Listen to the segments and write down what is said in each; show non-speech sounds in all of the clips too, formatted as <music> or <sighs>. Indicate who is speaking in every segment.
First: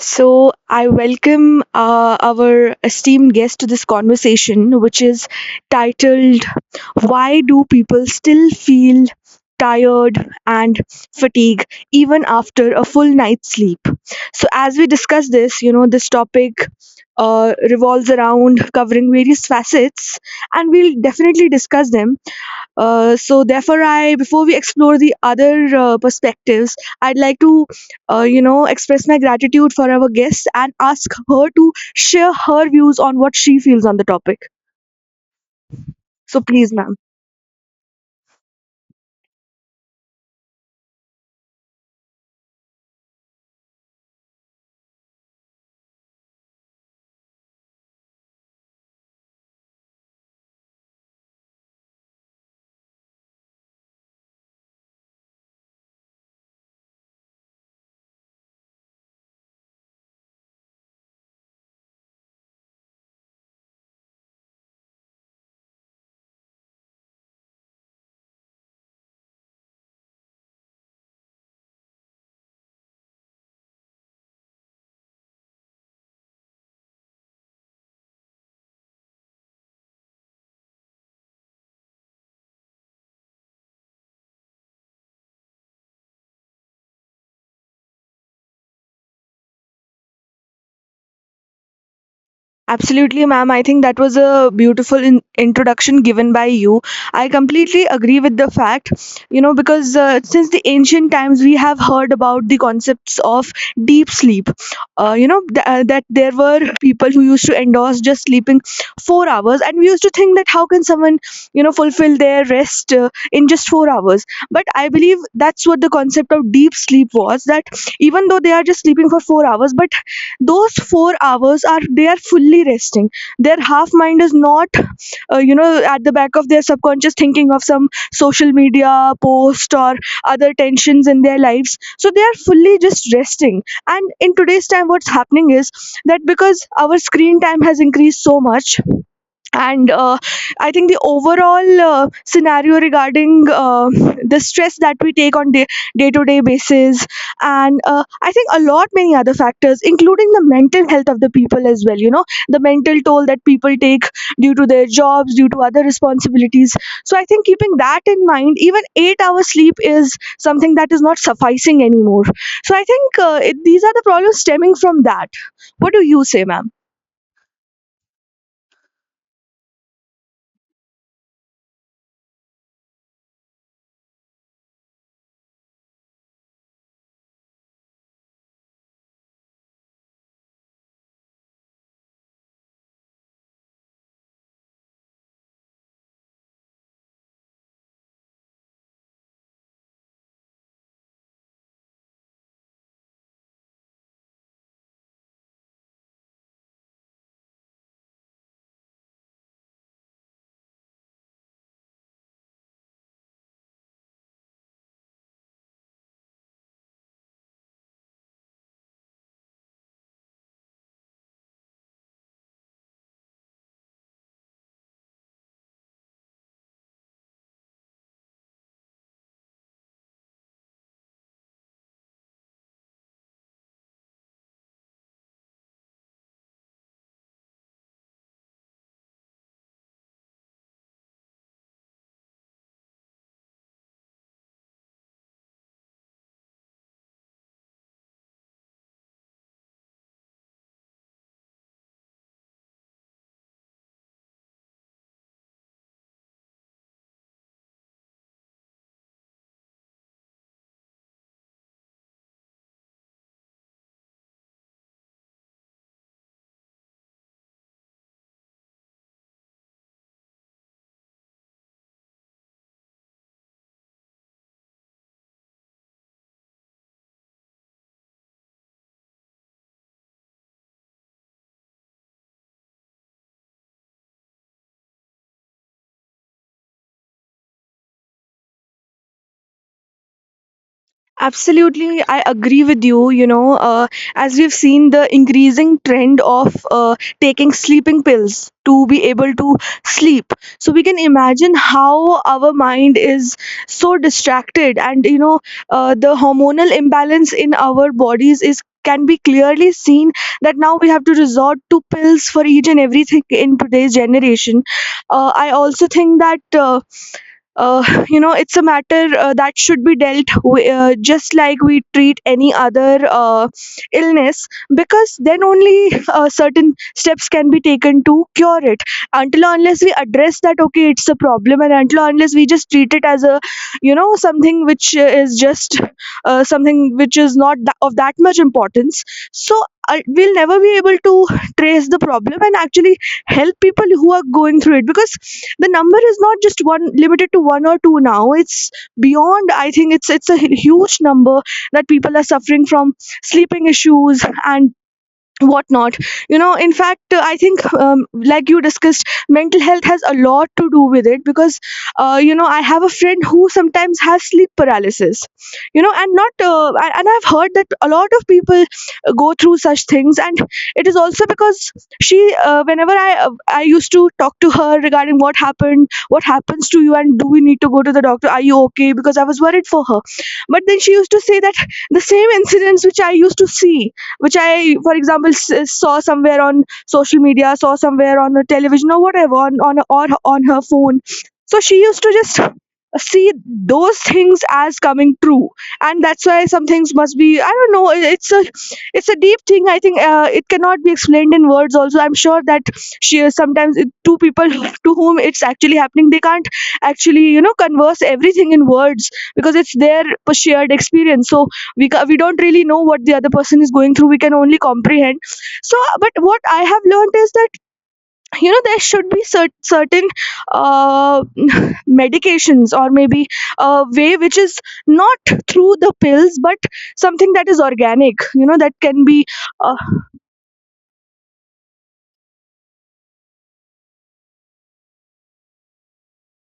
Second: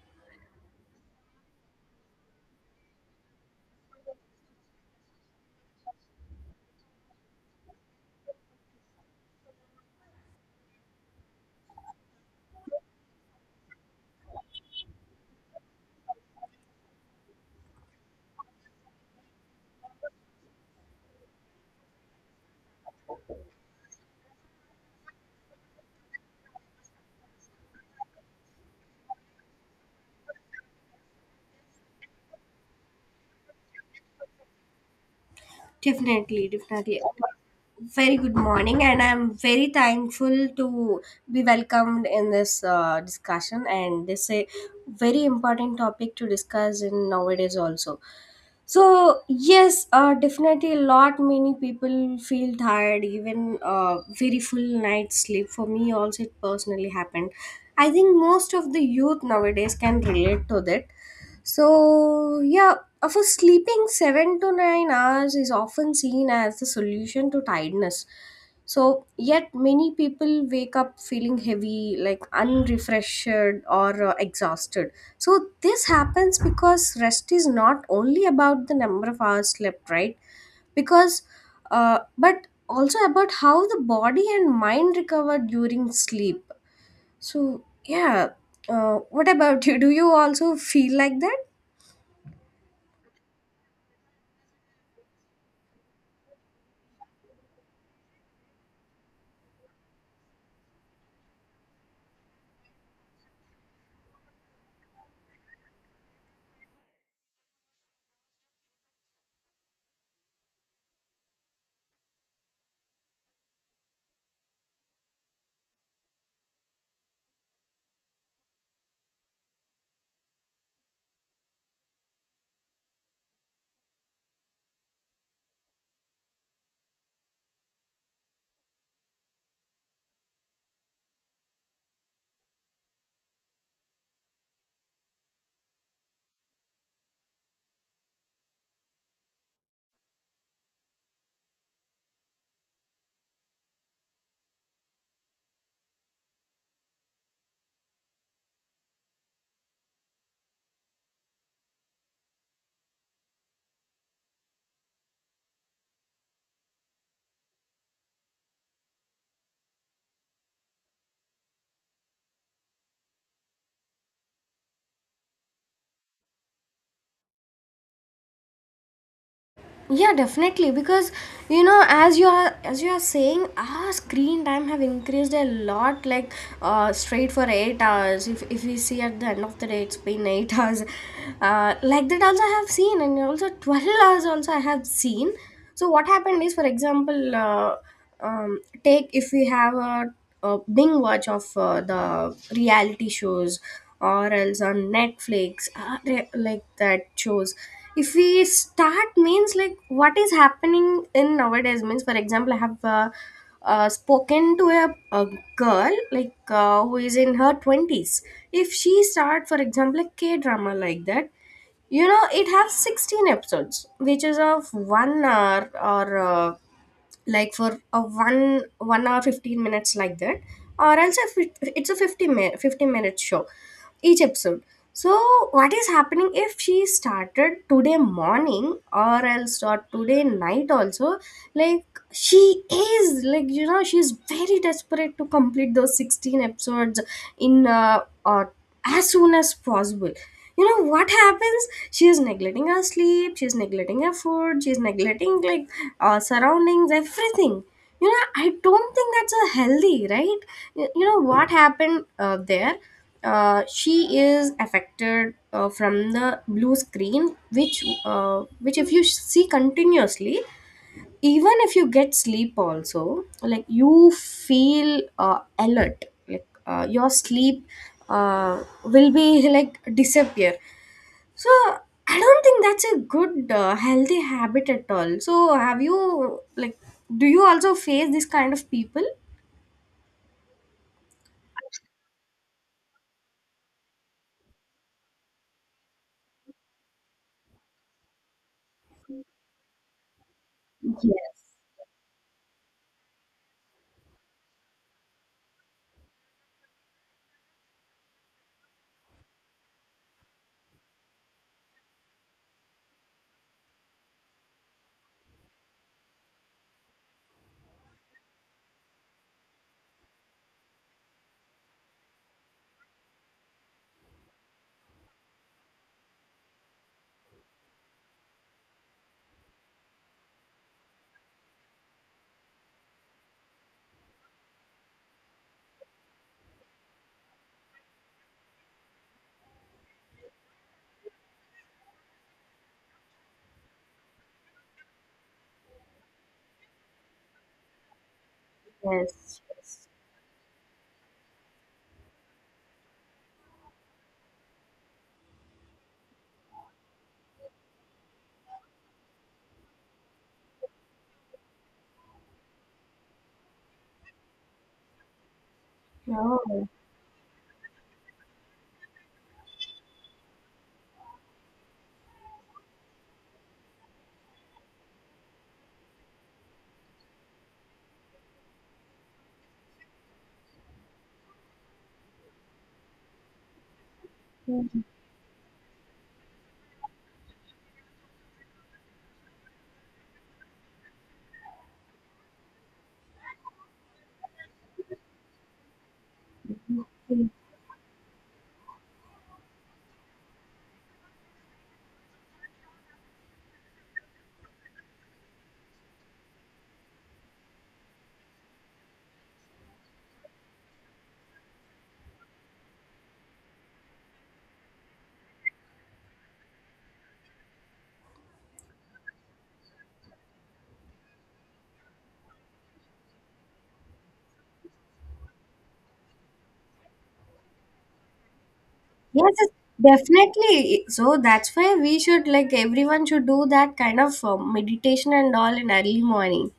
Speaker 1: So, I welcome our esteemed guest to this conversation, which is titled "Why Do People Still Feel Tired and Fatigue Even After a Full Night's Sleep?" So, as we discuss this topic, revolves around covering various facets, and we'll definitely discuss them. So therefore, I before we explore the other perspectives, I'd like to express my gratitude for our guest and ask her to share her views on what she feels on the topic. So
Speaker 2: Definitely,
Speaker 1: please, ma'am.
Speaker 2: definitely. Very good morning, and I'm very thankful to be welcomed in this discussion. And this is a very important topic to discuss in nowadays also. So yes, definitely a lot many people feel tired, even very full night sleep. For me, also it personally happened. I think most of the youth nowadays can relate to that. So yeah, for sleeping 7 to 9 hours is often seen as the solution to tiredness. So, yet many people wake up feeling heavy, like unrefreshed or exhausted. So, this happens because rest is not only about the number of hours slept, right? Because, but also about how the body and mind recover during sleep. So, yeah, what about you? Do you also feel like that?
Speaker 1: Absolutely, ma'am. I think that was a beautiful introduction given by you. I completely agree with the fact, because since the ancient times we have heard about the concepts of deep sleep. That there were people who used to endorse just sleeping 4 hours, and we used to think that how can someone, fulfill their rest in just 4 hours? But I believe that's what the concept of deep sleep was, that even though they are just sleeping for 4 hours, but those 4 hours are they are fully resting. Their half mind is not at the back of their subconscious, thinking of some social media post or other tensions in their lives, so they are fully just resting. And in today's time what's happening is that because our screen time has increased so much, and I think the overall scenario regarding the stress that we take on day to day basis, and I think a lot many other factors including the mental health of the people as well, you know, the mental toll that people take due to their jobs, due to other responsibilities. So I think, keeping that in mind, even 8-hour sleep is something that is not sufficing anymore. So I think these are the problems stemming from that. What do you say, ma'am?
Speaker 2: Yeah, definitely. Because you know, as you are saying, our screen time have increased a lot. Like straight for 8 hours, if we see at the end of the day, it's been eight <laughs> hours. Like that also I have seen, and also 12 <laughs> hours also I have seen. So what happened is, for example, take if we have a bing watch of the reality shows or else on Netflix, like that shows. If we start, means, like what is happening in nowadays, means for example, I have spoken to a girl, like who is in her 20s. If she start, for example, a K drama like that, you know, it has 16 episodes which is of 1 hour, or like for a one one hour 15 minutes like that, or else if it's a 50 minute 50-minute show each episode. So what is happening, if she started today morning or else or today night also, like, she is, like, you know, she's very desperate to complete those 16 episodes in as soon as possible. You know what happens, she is neglecting her sleep, she is neglecting her food, she is neglecting, like, surroundings, everything. You know, I don't think that's a healthy, right? You know what happened there, she is affected from the blue screen, which if you see continuously, even if you get sleep also, like you feel alert, like your sleep will be like disappear. So I don't think that's a good healthy habit at all. So have you, like, do you also face this kind of people?
Speaker 1: Absolutely, I agree with you. As we've seen, the increasing trend of taking sleeping pills to be able to sleep. So we can imagine
Speaker 2: Yes,
Speaker 1: how our mind is so distracted, and the hormonal imbalance in our bodies is can be clearly seen, that now we have to resort to pills for each and everything in today's generation. I also think that. <laughs> <sighs> It's a matter that should be dealt just like we treat any other illness, because then only certain steps can be taken to cure it. Until or unless we address that okay, it's a problem, and until or unless we just treat it as a, something which is just something which is not of that much importance, so we'll never be able to trace the problem and actually help people who are going through it, because the number is not just one, limited to one or two. Now it's
Speaker 2: yes,
Speaker 1: beyond, I
Speaker 2: yes.
Speaker 1: think. It's a huge number that people are suffering from, sleeping issues and whatnot. In fact, I think, like you discussed, mental health has a lot to do with it. Because I have a friend who sometimes has sleep paralysis, you know, and not
Speaker 2: Oh,
Speaker 1: and I've heard that a lot of people go through such things. And it is also because she whenever I used to talk to her regarding what happened, what happens to you, and do we need to go to the doctor, are you okay, because I was worried for her. But then she used to say that the same incidents which I used to see, which I, for example, saw somewhere on social media, saw somewhere on a television or whatever, on or on her phone. So she used to just <laughs> see those things as coming true, and that's why some things must
Speaker 2: yes,
Speaker 1: be. I don't know. It's a deep thing. I think it cannot be explained in words. Also, I'm sure that two people <laughs> to whom it's actually happening, they can't actually, converse everything in words, because it's their shared experience. So we don't really know what the other person is going through. We can only comprehend. So but what I have learned is that, there should be certain uh, <laughs> medications or maybe a way which is not through the pills, but something that is organic, that can be
Speaker 2: yes, definitely. So that's why we should, like, everyone should do that kind of meditation and all in early morning.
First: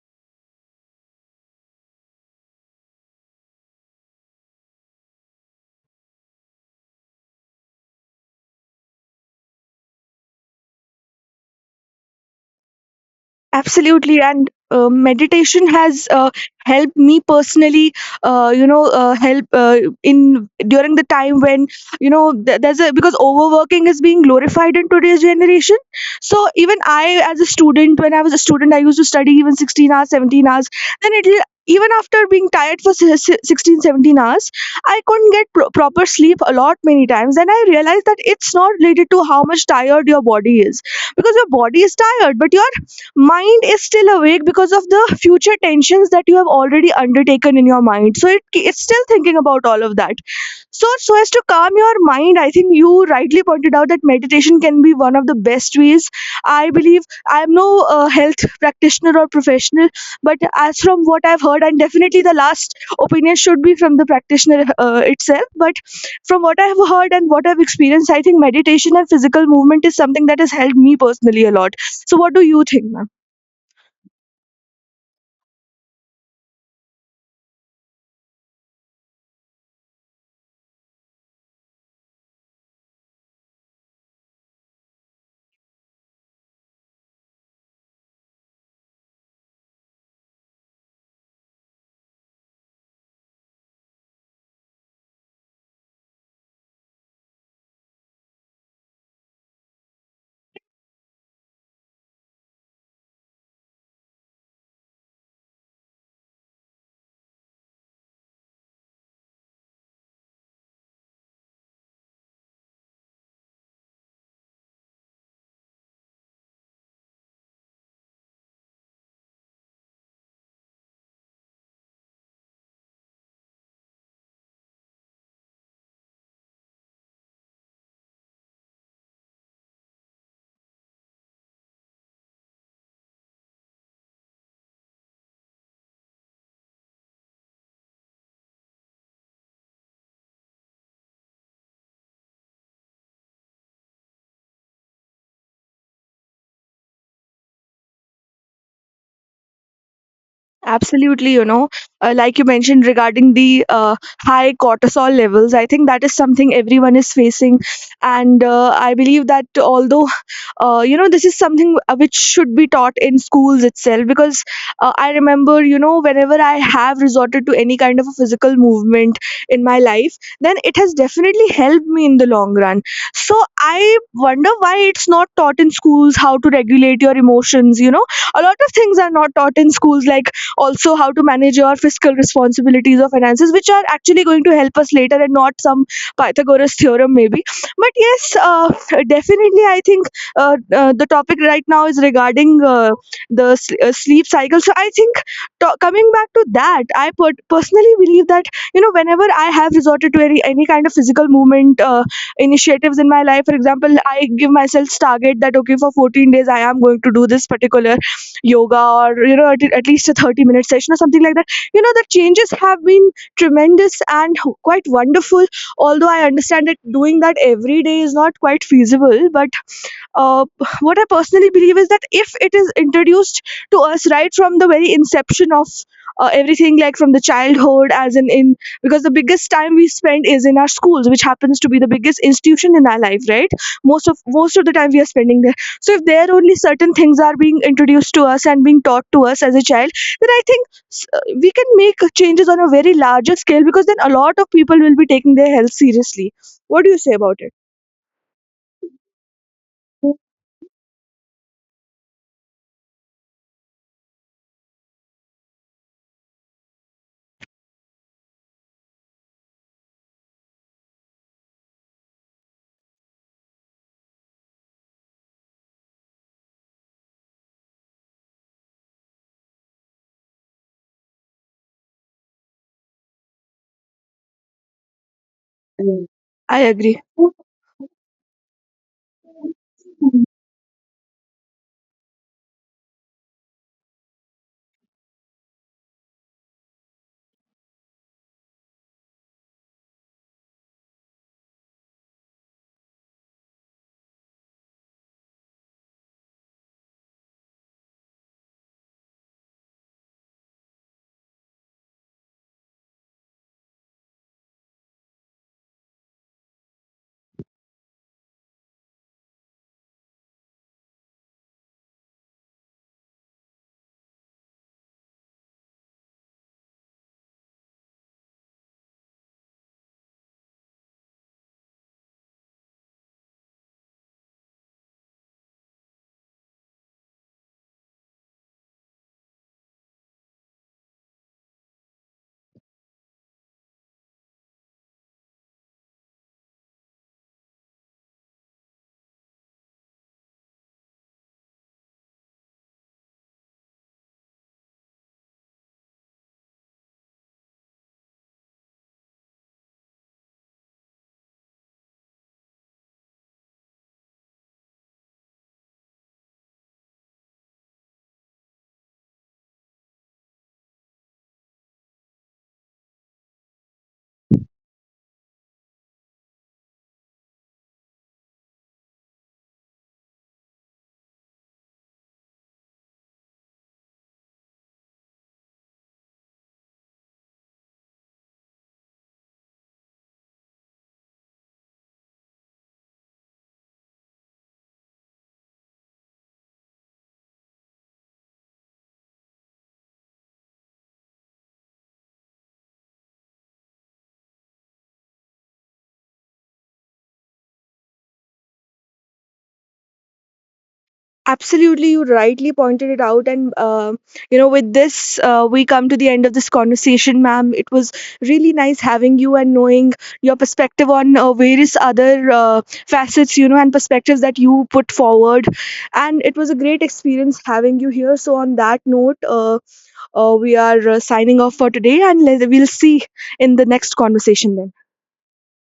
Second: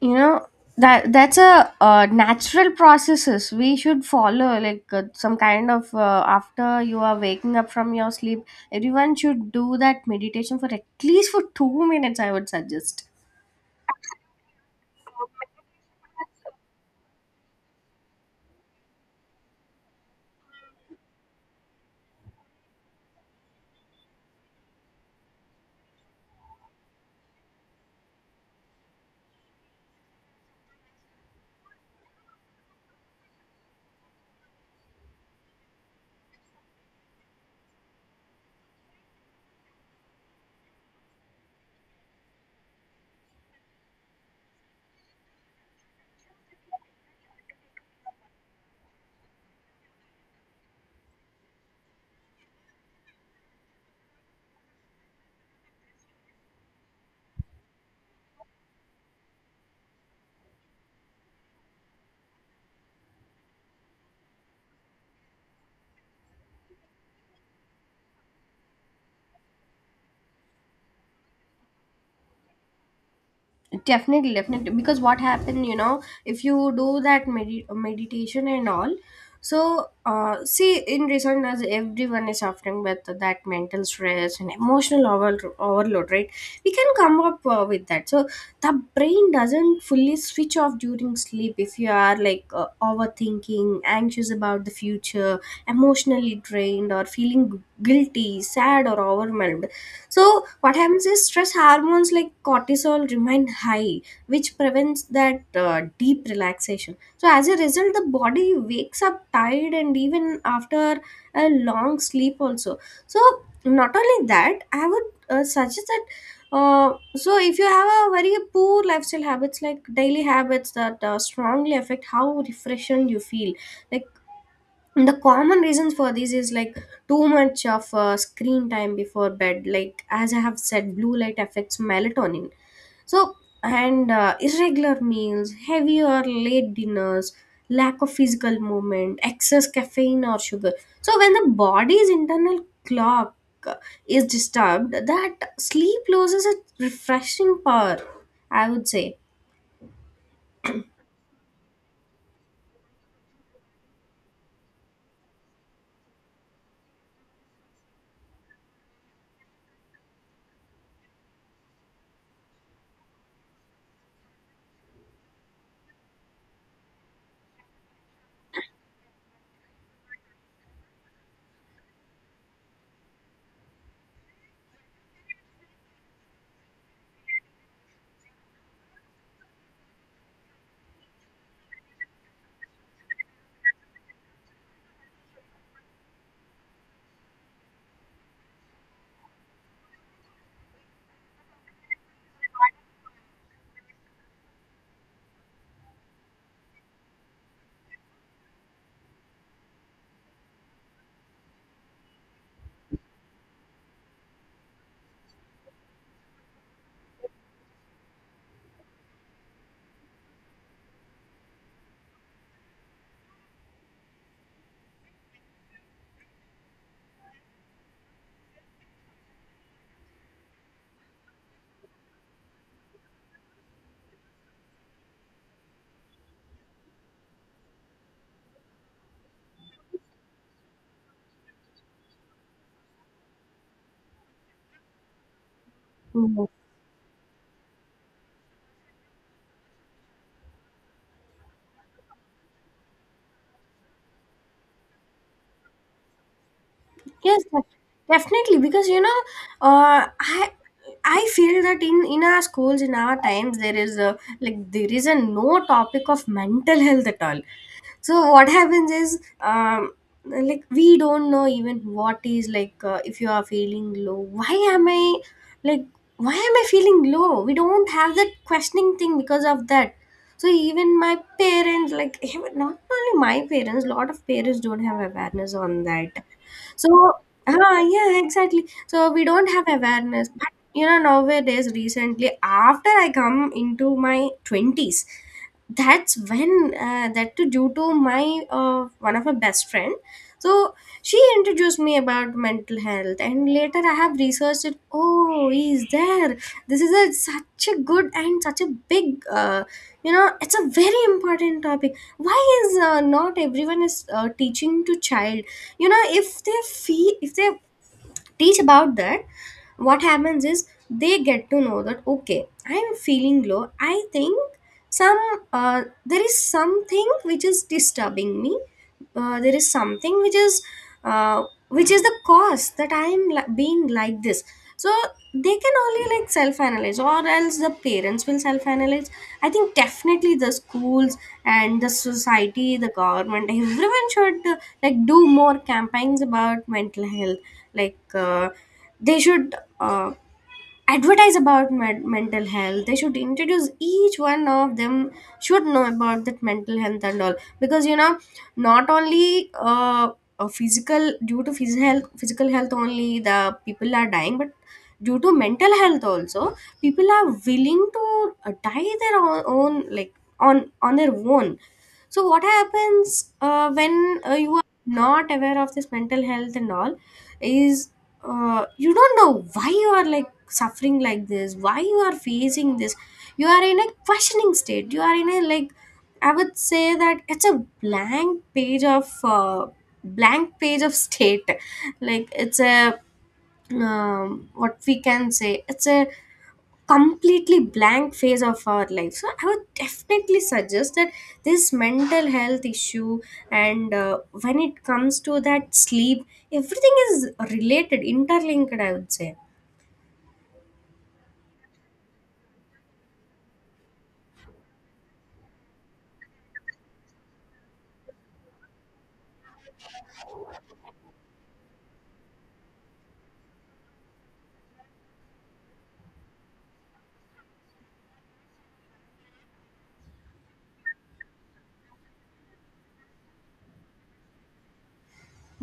Speaker 2: You know, that that's a natural processes we should follow, like some kind of after you are waking up from your sleep, everyone should do that meditation for at least for 2 minutes, I would suggest.
Speaker 1: Absolutely, and meditation has helped me personally. Help in during the time when, there's a because overworking is being glorified in today's generation. So even I, when I was a student, I used to study even 16 hours, 17 hours. Then it will even after being tired for 16 17 hours, I couldn't get proper sleep a lot many times. And I realized that it's not related to how much tired your body is, because your body is tired but your mind is still awake, because of the future tensions that you have already undertaken in your mind. So it's still thinking about all of that. So as to calm your mind, I think you rightly pointed out that meditation can be one of the best ways. I believe I am no health practitioner or professional, but as from what I've heard, and definitely the last opinion should be from the practitioner itself. But from what I've heard and what I've experienced, I think meditation and physical movement is something that has helped me personally a lot. So what do you think, ma'am?
Speaker 2: Definitely, definitely. Because what happened, you know, if you do that meditation and all, so see, in recent years, everyone is suffering with that mental stress and emotional overload, right? We can come up with that. So the brain doesn't fully switch off during sleep if you are like overthinking, anxious about the future, emotionally drained, or feeling guilty, sad, or overwhelmed. So what happens is, stress hormones like cortisol remain high, which prevents that deep relaxation. So as a result, the body wakes up tired, and even after a long sleep also. So not only that, I would suggest that. So if you have a very poor lifestyle habits, like daily habits that strongly affect how refreshed you feel, like the common reasons for this is like too much of screen time before bed, like as I have said, blue light affects melatonin. So, and irregular meals, heavy or late dinners, lack of physical movement, excess caffeine or sugar. So when the body's internal clock uh, is disturbed, that sleep loses its refreshing power, I would say.
Speaker 1: Absolutely, like you mentioned regarding the high cortisol levels, I think that is something everyone is facing. And I believe that, although, this is something which should be taught in schools itself, because I remember, whenever I have resorted to any kind of a physical movement in my life, then it has definitely helped me in the long run. So I wonder why it's not taught in schools how to regulate your emotions. A lot of things are not taught in schools, like also how to manage your fiscal responsibilities or finances, which are actually going to help us later, and not some Pythagoras theorem maybe. But yes, definitely I think uh, the topic right now is regarding the sleep cycle. So I think, coming back to that, I personally believe that, whenever I have resorted to any kind of physical movement initiatives in my life, for example, I give myself target that okay, for 14 days I am going to do this particular yoga, or you know, at least a 30-minute session or something like that. The changes have been tremendous and quite wonderful. Although I understand that doing that every day is not quite feasible, but uh, what I personally believe is that if it is introduced to us right from the very inception of everything, like from the childhood, as in because the biggest time we spend is in our schools, which happens to be the biggest institution in our life, right? Most of the time we are spending there. So if there only certain things are being introduced to us and being taught to us as a child, then I think, we can make changes on a very larger scale, because then a lot of people will be taking their health seriously. What do you say about
Speaker 2: Yes,
Speaker 1: it?
Speaker 2: def- Definitely. Because you know, uh, I I feel that in our schools, in our times, there is a, like, there is a no topic of mental health at all. So what happens is, like, we don't know even what is like. If you are feeling low, why am I, like, why am I feeling low? We don't have that questioning thing because of that. So even my parents, like, even not only my parents, lot of parents don't have awareness on that.
Speaker 1: I agree.
Speaker 2: So yeah, exactly. So we don't have awareness. But you know, nowadays, recently, after I come into my 20s, that's when, that too due to my one of my best friend. So she introduced me about mental health, and later I have researched it. Oh, is there, this is a such a good and such a big you know, it's a very important topic. Why is not everyone is teaching to child? You know, if they feel, if they teach about that, what happens is, they get to know that, okay, I'm feeling low. I think some, there is something which is disturbing me, there is something uh, which is the cause that I am being like this. So they can only, like, self analyze, or else the parents will self analyze. I think definitely the schools and the society, the government <laughs> everyone should like, do more campaigns about mental health. Like they should advertise about mental health. They should introduce each one of them, should know about that mental health and all. Because you know, not only physical, due to physical health only the people are dying, but due to mental health also, people are willing to die their own, like, on their own. So what happens when you are not aware of this mental health and all is, you don't know why you are like suffering like this, why you are facing this. You are in a questioning state, you are in a like, I would say that it's a blank page of state, like it's a, what we can say, it's a completely blank phase of our life. So I would definitely suggest that this mental health issue and when it comes to that sleep, everything is related, interlinked, I would say.
Speaker 1: Absolutely, you rightly pointed it out. And with this, we come to the end of this conversation, ma'am. It was really nice having you and knowing your perspective on various other facets, and perspectives that you put forward. And it was a great experience having you here. So, on that note, we are signing off for today, and we'll see in the next conversation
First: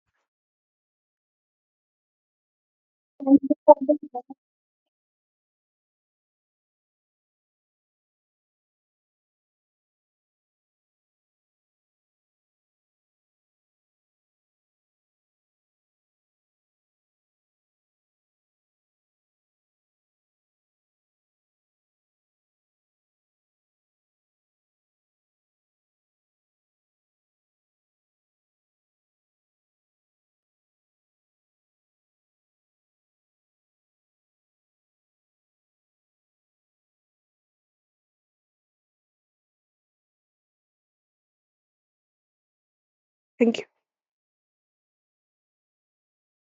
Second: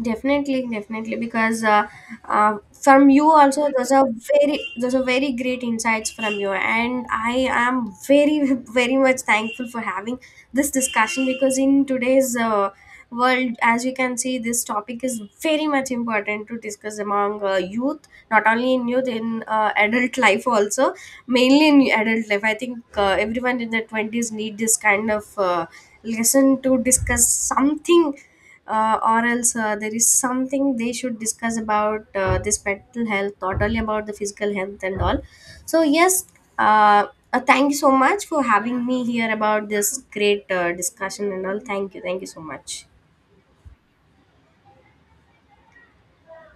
Speaker 2: Definitely, definitely. Because from you
Speaker 1: then.
Speaker 2: also there's a very great insights from you, and I am very <laughs> very much thankful for having this discussion. Because in today's world, as you can see, this topic is very much important to discuss among youth, not only in youth, in adult life also, mainly in adult life. I think everyone in their twenties need this kind of lesson to discuss something, or else there is something they should discuss about this mental health, not only about the physical health and all. So yes, uh, thank you so much for having me here about this great discussion and all. Thank you, thank you so much.
Speaker 1: Thank you.